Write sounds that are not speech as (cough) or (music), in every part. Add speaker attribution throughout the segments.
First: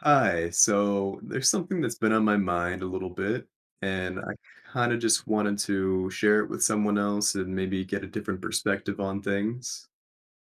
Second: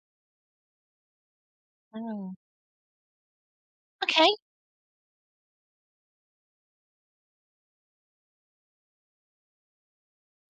Speaker 1: Hi. So there's something that's been on my
Speaker 2: Oh,
Speaker 1: mind a little bit, and
Speaker 2: okay.
Speaker 1: I kind of just wanted to share it with someone else and maybe get a different perspective on things.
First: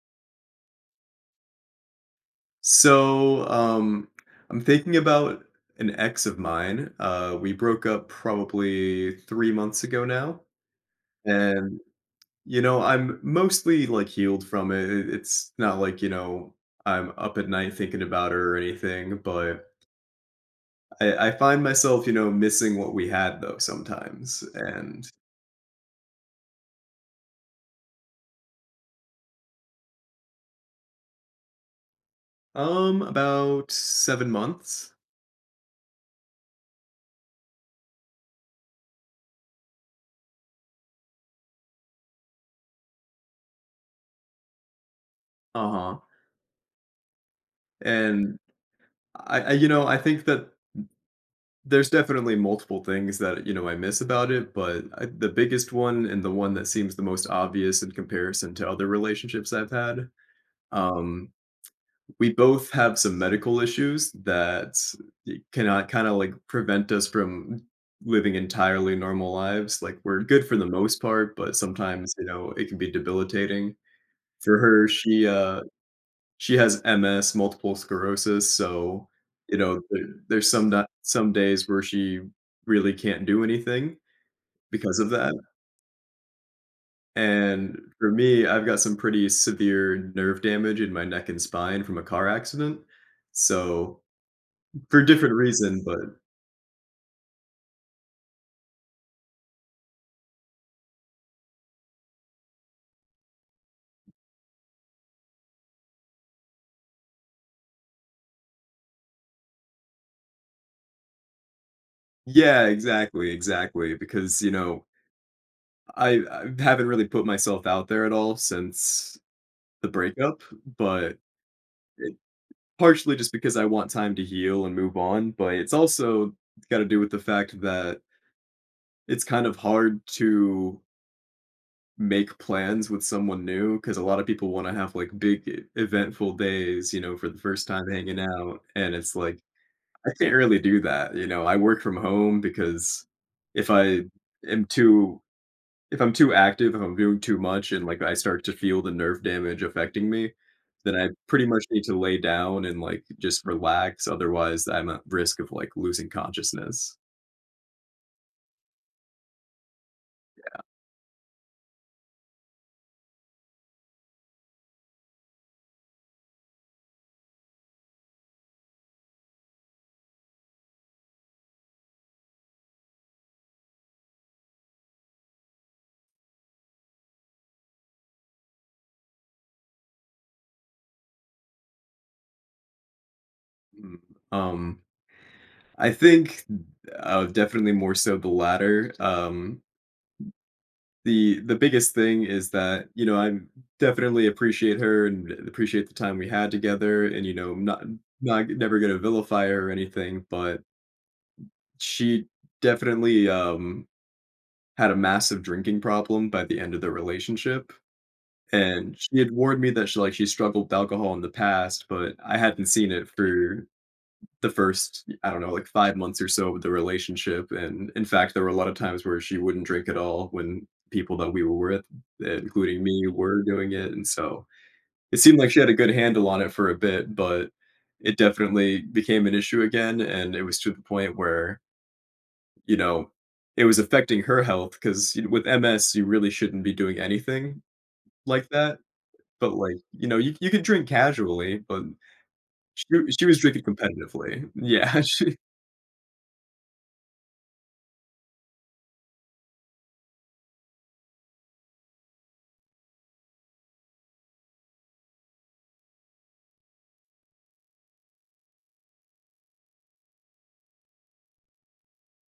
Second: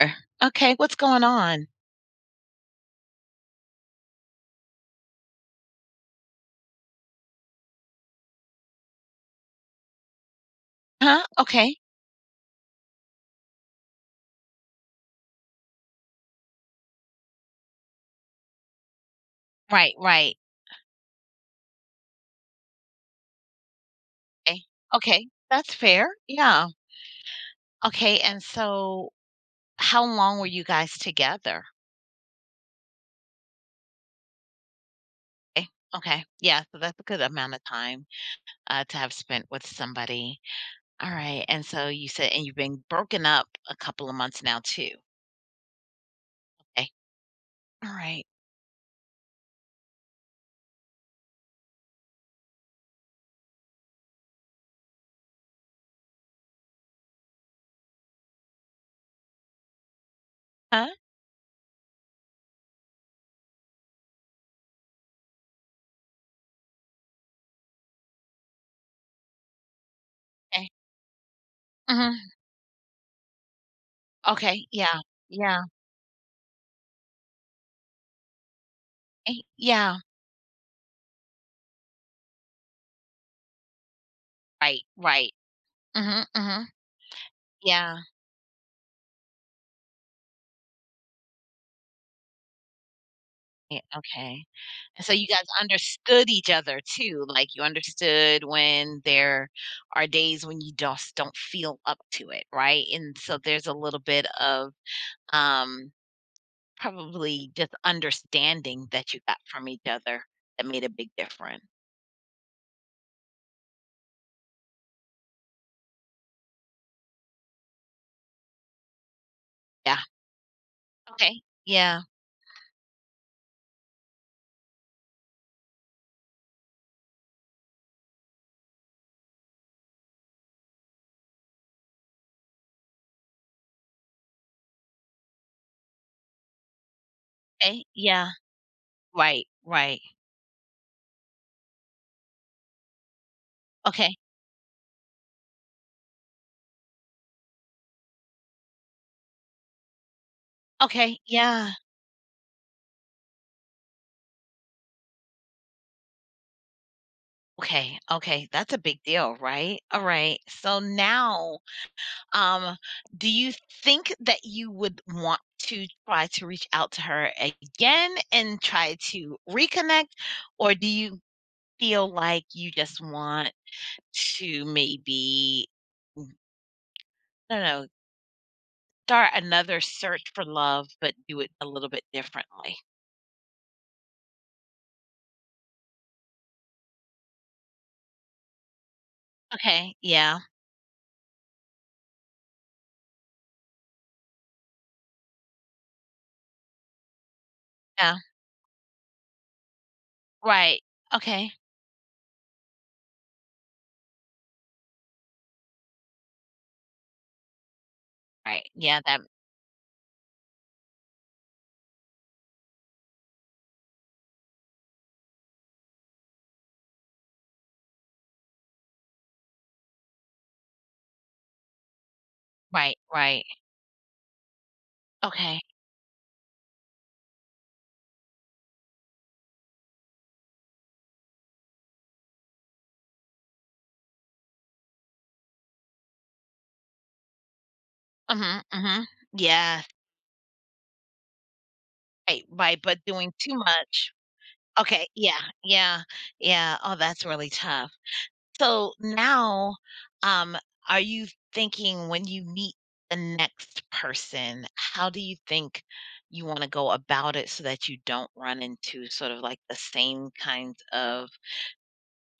Speaker 2: Er, okay, what's going on?
Speaker 1: So, um, I'm thinking about an ex of mine. We broke up probably 3 months ago now,
Speaker 2: Huh? Okay.
Speaker 1: and you know, I'm mostly like healed from it. It's not like, you know, I'm up at night thinking about her or anything, but
Speaker 2: Right, right.
Speaker 1: I find myself, you know, missing what we had though sometimes,
Speaker 2: Okay.
Speaker 1: and,
Speaker 2: Okay, that's fair. Yeah. Okay, and so how long were you guys together?
Speaker 1: um, about 7 months.
Speaker 2: Okay. Okay. Yeah, so that's a good amount of time, to have spent with somebody. Alright, and so you said and you've been broken up a couple of months now too.
Speaker 1: Uh-huh.
Speaker 2: Okay. Alright.
Speaker 1: And I, you know, I think that there's definitely multiple things that, you know, I miss about it, but I the biggest one and the one that seems the most obvious in comparison to other relationships I've had,
Speaker 2: Huh?
Speaker 1: um, we both have some medical issues that cannot kind of like prevent us from living entirely normal lives. Like we're good for the
Speaker 2: Okay.
Speaker 1: most part, but sometimes,
Speaker 2: Mhm.
Speaker 1: you know, it can be debilitating. For
Speaker 2: Okay,
Speaker 1: her,
Speaker 2: yeah.
Speaker 1: she
Speaker 2: Yeah.
Speaker 1: she has MS, multiple sclerosis, so you know,
Speaker 2: Yeah.
Speaker 1: there's some days where she really can't do anything
Speaker 2: Right,
Speaker 1: because of
Speaker 2: right.
Speaker 1: that.
Speaker 2: Mhm, mhm.
Speaker 1: And
Speaker 2: Yeah.
Speaker 1: for me, I've got some pretty severe nerve damage in my neck and spine from a car accident.
Speaker 2: Yeah,
Speaker 1: So
Speaker 2: okay.
Speaker 1: for a
Speaker 2: And so you
Speaker 1: different
Speaker 2: guys
Speaker 1: reason, but
Speaker 2: understood each other too, like, you understood when there are days when you just don't feel up to it, right? And so there's a little bit of, um, probably just understanding that you got from each other that made a big difference.
Speaker 1: yeah, exactly, exactly, because, you know, I haven't really put myself out there at all since the
Speaker 2: Yeah,
Speaker 1: breakup, but
Speaker 2: okay. Yeah,
Speaker 1: it partially just because I want time to heal and move on, but it's also gotta do with the fact that it's kind of hard to make plans with someone new. Because a lot of people wanna have, like, big e eventful days, you know, for the first
Speaker 2: okay,
Speaker 1: time hanging
Speaker 2: yeah.
Speaker 1: out, and it's like,
Speaker 2: Right, right.
Speaker 1: I can't really do that, you know, I work from home because if I
Speaker 2: Okay,
Speaker 1: am too if I'm too active, if I'm doing too much and, like, I start to feel the nerve damage affecting me, then I
Speaker 2: okay,
Speaker 1: pretty much
Speaker 2: yeah.
Speaker 1: need to lay down and, like, just relax, otherwise I'm at risk of, like, losing consciousness.
Speaker 2: Okay, okay, that's a big deal, right? Alright, so now, Um, do you think that you would want to try to reach out to her again and try to reconnect, or do you feel like you just want to maybe, mm, I don't know, start another search for love, but do it a little bit differently?
Speaker 1: Mm, um, I think, definitely more so the latter.
Speaker 2: Okay. Yeah.
Speaker 1: The biggest thing is that you know I definitely appreciate her and appreciate the time we had together, and you know I'm
Speaker 2: Yeah.
Speaker 1: not never gonna vilify her or anything, but
Speaker 2: Right. Okay.
Speaker 1: she definitely had a massive drinking problem by the end of the relationship,
Speaker 2: Right.
Speaker 1: and
Speaker 2: Yeah.
Speaker 1: she
Speaker 2: That.
Speaker 1: had warned me that she struggled with alcohol in the past, but I hadn't seen it for the first, I don't know, like 5 months or so of the relationship, and in fact, there were a lot of times where she wouldn't drink at all when people that we were with, including
Speaker 2: Right.
Speaker 1: me, were
Speaker 2: Right.
Speaker 1: doing it, and so it seemed like she
Speaker 2: Okay.
Speaker 1: had a good handle on it for a bit, but it definitely became an issue again, and it was to the point where, you know, it was affecting her health because with MS, you really shouldn't be doing anything like
Speaker 2: Mhm.
Speaker 1: that,
Speaker 2: Mhm.
Speaker 1: but, like,
Speaker 2: Yeah.
Speaker 1: you know, you could drink casually, but
Speaker 2: Right. Right.
Speaker 1: she
Speaker 2: But
Speaker 1: she
Speaker 2: doing
Speaker 1: was
Speaker 2: too
Speaker 1: drinking
Speaker 2: much.
Speaker 1: competitively. Yeah.
Speaker 2: Okay, yeah,
Speaker 1: (laughs)
Speaker 2: yeah, yeah. Oh, that's really tough. So now, um, are you thinking when you meet the next person, how do you think you want to go about it so that you don't run into sort of like the same kinds of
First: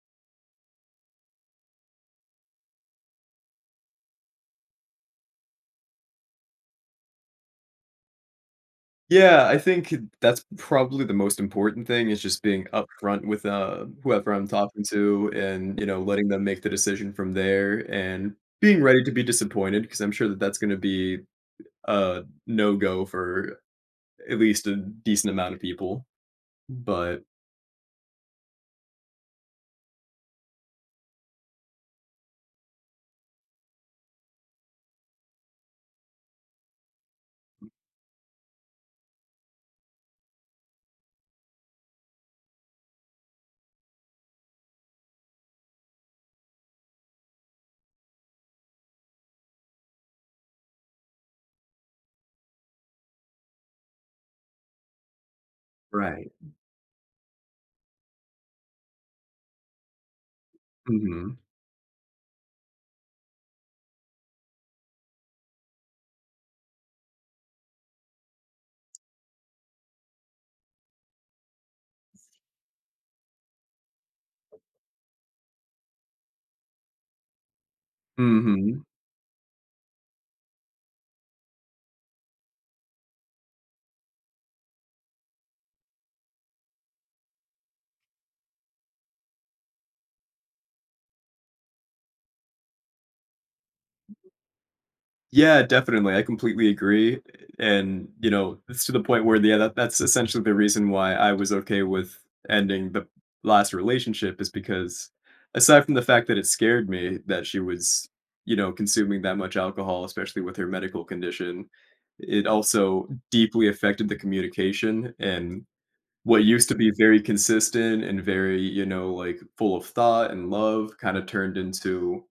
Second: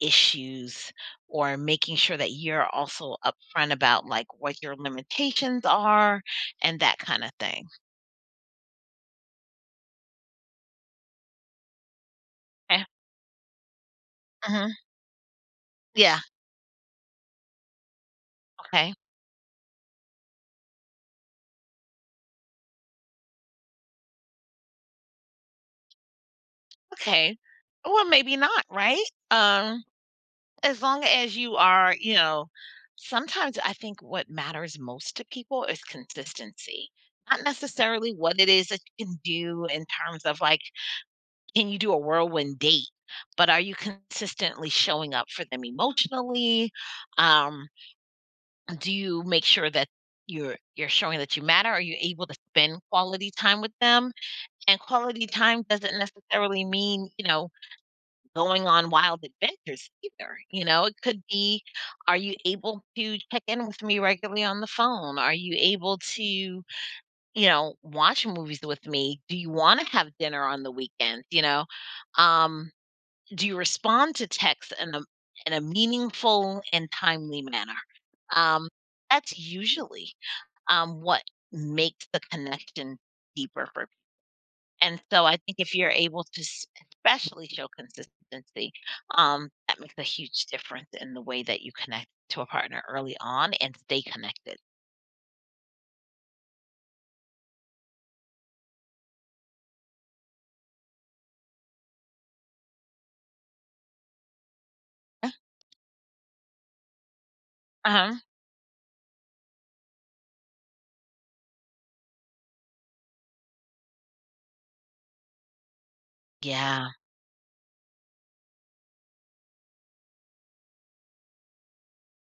Speaker 2: issues or making sure that you're also upfront about like what your limitations are and that kind of thing?
Speaker 1: Yeah, I think that's probably the most important thing is just being
Speaker 2: Okay.
Speaker 1: upfront with, whoever I'm
Speaker 2: Hmm.
Speaker 1: talking to and, you know,
Speaker 2: Yeah.
Speaker 1: letting them make the decision from there and being
Speaker 2: Okay.
Speaker 1: ready to be disappointed because I'm sure that that's gonna be a no-go for at least a decent amount of people, but
Speaker 2: Okay. Well, maybe not, right? Um, as long as you are, you know, sometimes I think what matters most to people is consistency. Not necessarily what it is that you can do in terms of like, can you do a whirlwind date? But are you consistently showing up for them emotionally? Um, do you make sure that you're showing that you matter? Are you able to spend quality time with them? And quality time doesn't
Speaker 1: right.
Speaker 2: necessarily mean, you know, going on wild adventures either, you know? It could
Speaker 1: Mhm,
Speaker 2: be, are you able to check in with me regularly on the phone? Are you able to, you know, watch movies with me? Do you want to have dinner on the weekend, you know? Um, do you respond to texts in a meaningful and timely manner? Um,
Speaker 1: mhm.
Speaker 2: that's usually um, what makes the connection deeper for and so I think if you're able to especially show consistency, that makes a huge difference in the way that you connect to a partner early on and stay connected.
Speaker 1: Yeah, definitely. I completely agree, and, you know, it's to the point where, yeah, that's essentially the reason why I was okay with ending the last relationship is because aside from the fact that it scared me that she was,
Speaker 2: Uh-huh.
Speaker 1: you know, consuming that much alcohol, especially with her medical condition, it also deeply affected the communication and what used to
Speaker 2: Yeah.
Speaker 1: be very consistent and very, you know, like, full of thought and love kinda turned into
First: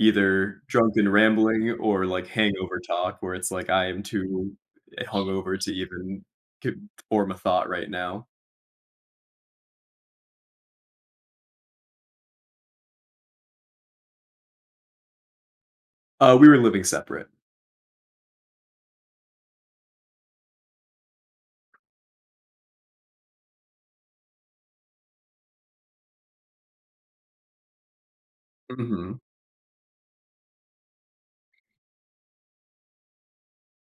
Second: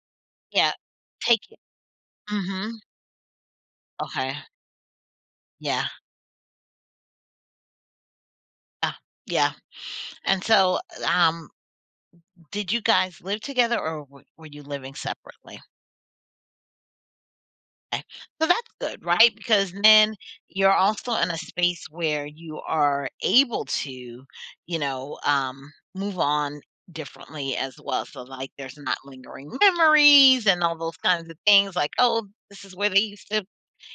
Speaker 1: either
Speaker 2: Yeah.
Speaker 1: drunken
Speaker 2: Take it.
Speaker 1: rambling or, like,
Speaker 2: Mm-hmm.
Speaker 1: hangover talk where it's like, I am
Speaker 2: Okay.
Speaker 1: too hungover to
Speaker 2: Yeah.
Speaker 1: even c form a thought right now.
Speaker 2: Uh, yeah. And so, um, did you guys live together or were you living separately?
Speaker 1: We were living separate.
Speaker 2: Okay. So that's good, right? Because then you're also in a space where you are able to, you know, move on differently as well. So, like, there's not
Speaker 1: Mhm,
Speaker 2: lingering memories and all those kinds of things. Like, oh, this is where they used to,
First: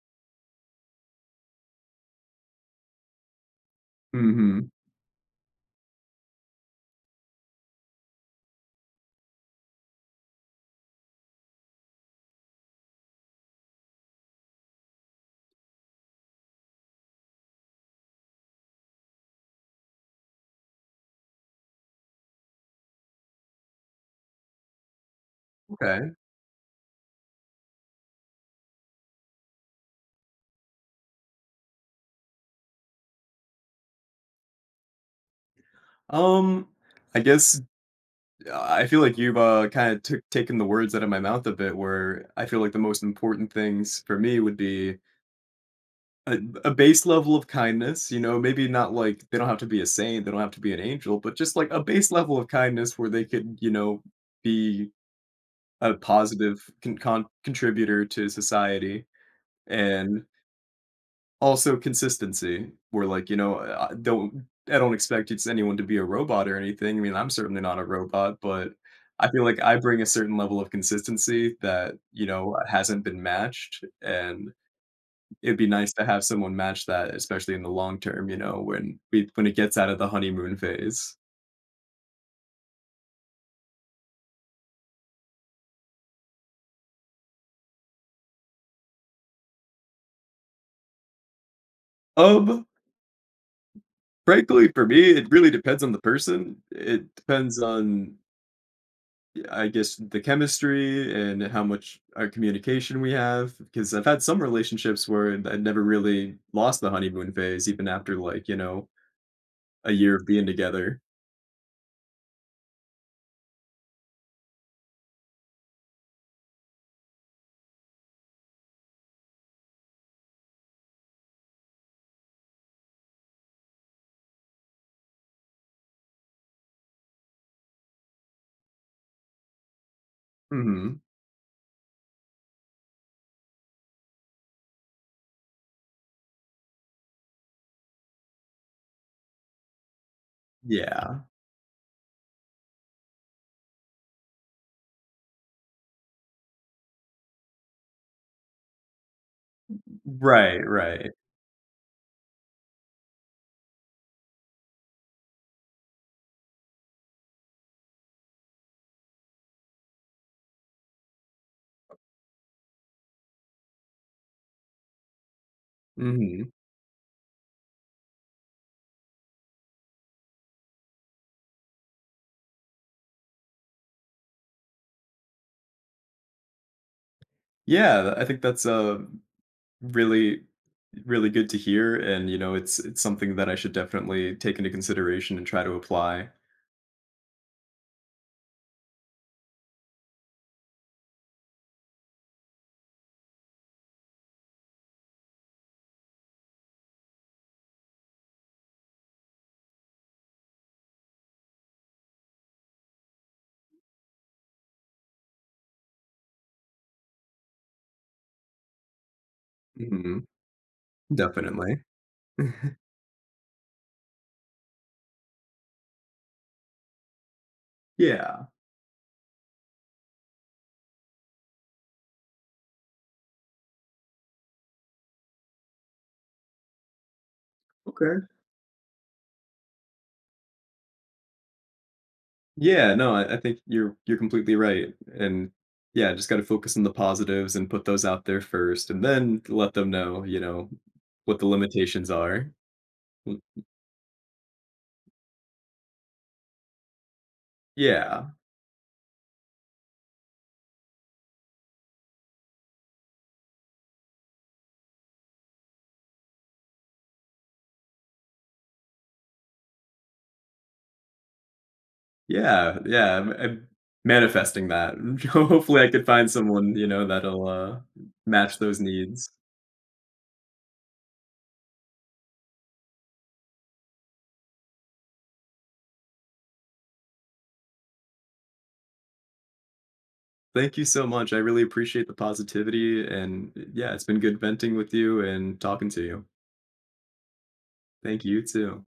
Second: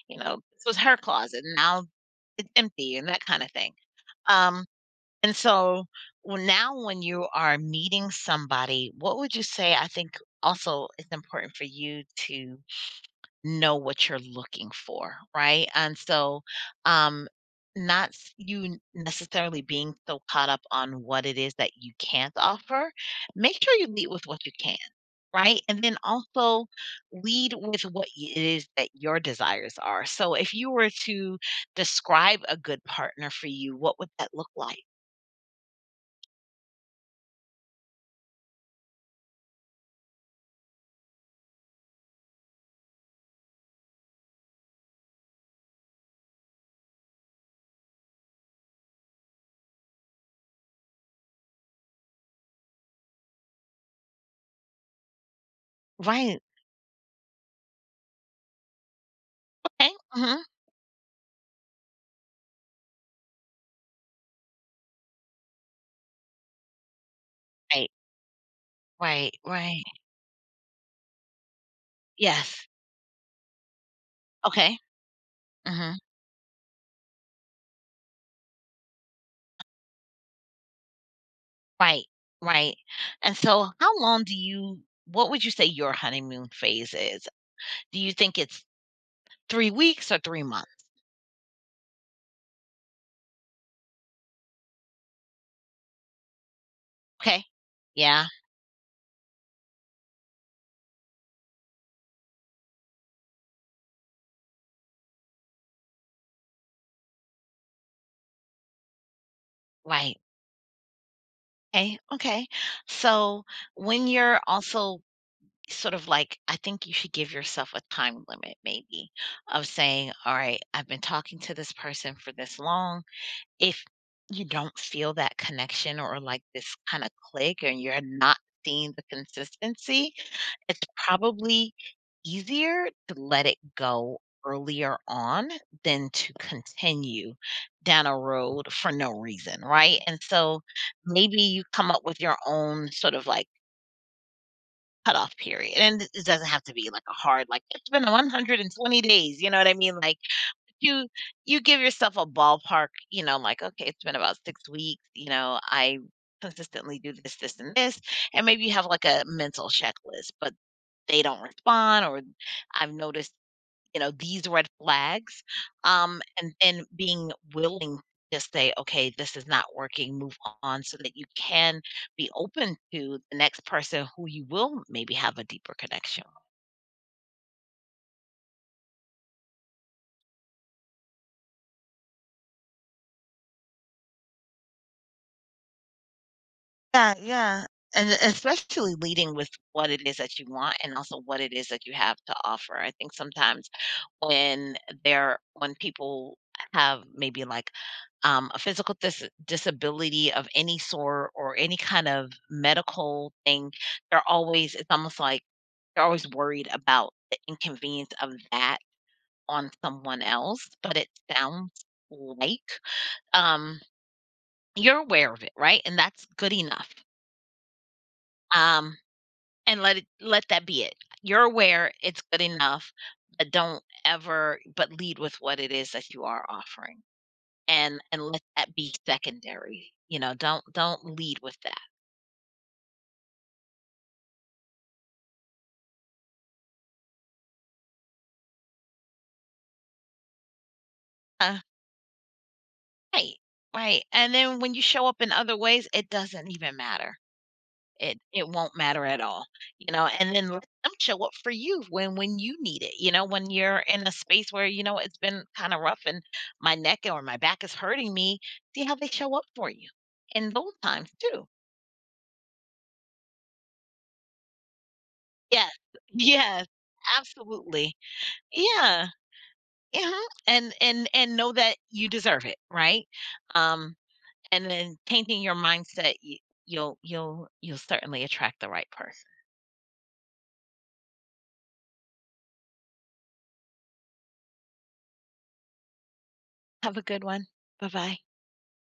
Speaker 2: you know, this was her closet. And Now it's empty and that kind of thing. Um,
Speaker 1: mhm.
Speaker 2: and so well, now when you are meeting somebody, what would you say? I think also it's important for you to know what you're looking for, right? And so, um, not you necessarily being so caught up on what it is that you can't offer. Make sure you lead with what you can, right? And then
Speaker 1: Okay.
Speaker 2: also lead with what it is that your desires are. So, if you were to describe a good partner for you, what would that look like?
Speaker 1: Um, I guess I feel like you've, kinda took taken the words out of my mouth a bit where I feel like the most important things for me would be a a base level of kindness, you know, maybe not like they don't have to be a saint, they don't have to be an angel, but just like a base level of kindness where they could, you know, be a
Speaker 2: Right.
Speaker 1: positive contributor to society,
Speaker 2: Okay.
Speaker 1: and
Speaker 2: Hmm.
Speaker 1: also consistency. We're like, you know, I don't expect it's anyone to be a robot or anything. I mean, I'm certainly not a
Speaker 2: Right.
Speaker 1: robot, but I
Speaker 2: Right.
Speaker 1: feel like I
Speaker 2: Right.
Speaker 1: bring a certain level of consistency that, you know,
Speaker 2: Yes.
Speaker 1: hasn't been matched, and
Speaker 2: Okay.
Speaker 1: it'd be nice
Speaker 2: Hmm.
Speaker 1: to have someone match that, especially in the long term, you know, when it gets out of the honeymoon phase.
Speaker 2: Right, right. And so how long do you what would you say your honeymoon phase is? Do you think it's 3 weeks or 3 months?
Speaker 1: Um, Frankly, for me, it really depends on the person. It
Speaker 2: Okay.
Speaker 1: depends on
Speaker 2: Yeah,
Speaker 1: I guess the chemistry and how much our communication we have. Because I've had some relationships where I never really lost the honeymoon phase, even after like, you know, a year
Speaker 2: right.
Speaker 1: of being together.
Speaker 2: Okay, okay. So when you're also sort of like I think you should give yourself a time limit maybe of saying, "All right, I've been talking to this person for this long." If you don't feel that connection or like this kind of click and you're not seeing the consistency, it's
Speaker 1: Hmm.
Speaker 2: probably easier to let it go earlier on than to continue down a road for no reason, right? And so
Speaker 1: Yeah.
Speaker 2: maybe you come up with your own sort of like cutoff period. And it doesn't have to be like a hard, like it's been 120 days. You know what I mean? Like
Speaker 1: Right,
Speaker 2: you
Speaker 1: right.
Speaker 2: you give yourself a ballpark, you know, like, okay, it's been about 6 weeks, you know, I consistently do this, this, and this. And maybe you have like a mental checklist. But they don't respond or I've noticed, you know, these red flags.
Speaker 1: Hmm.
Speaker 2: And then being willing to just say, okay, this is not working, move on so that you can be open to the next person who you will maybe have a deeper connection with.
Speaker 1: Yeah, I think that's really really good to hear. And you know, it's something that I should definitely take into consideration and try to apply.
Speaker 2: Yeah, yeah. And especially leading with what it is that you want and also what it is that you have to offer. I think sometimes when they're when people have maybe like a physical disability of any sort or any kind of medical thing, they're always, it's almost like they're always worried about the inconvenience of that on someone
Speaker 1: Hmm.
Speaker 2: else. But it sounds
Speaker 1: Definitely. (laughs)
Speaker 2: like, um, you're aware of it, right? And that's good enough.
Speaker 1: Yeah.
Speaker 2: Um, and let that be it. You're aware it's good enough, but don't ever but lead with what it is that you are offering. and
Speaker 1: Okay.
Speaker 2: and let that be secondary, you know, don't lead with that.
Speaker 1: Yeah, no, I think you're completely right. And yeah, just got to focus on the positives and put those out there first and then let them know, you know, what the
Speaker 2: Uh,
Speaker 1: limitations are.
Speaker 2: Right,
Speaker 1: Mm,
Speaker 2: right, and then when you show up in other ways, it doesn't even matter. It
Speaker 1: yeah.
Speaker 2: it won't matter at all, you know, and then let them show up for you when you need it, you know, when you're in a space where, you know, it's been kinda rough and my neck or my back is hurting me, see how they show up for you in those times too.
Speaker 1: Yeah. Yeah. I'm manifesting that. (laughs)
Speaker 2: Yes,
Speaker 1: Hopefully I could
Speaker 2: (laughs)
Speaker 1: find
Speaker 2: yes,
Speaker 1: someone, you know, that'll
Speaker 2: absolutely.
Speaker 1: match those
Speaker 2: Yeah.
Speaker 1: needs.
Speaker 2: Mhm, and know that you deserve it, right? Um, and then changing your mindset, y you'll certainly attract the right person.
Speaker 1: Thank you so much. I really appreciate the positivity and yeah, it's been good venting with you and talking to you.
Speaker 2: Have a good one. Bye-bye.
Speaker 1: Thank you too.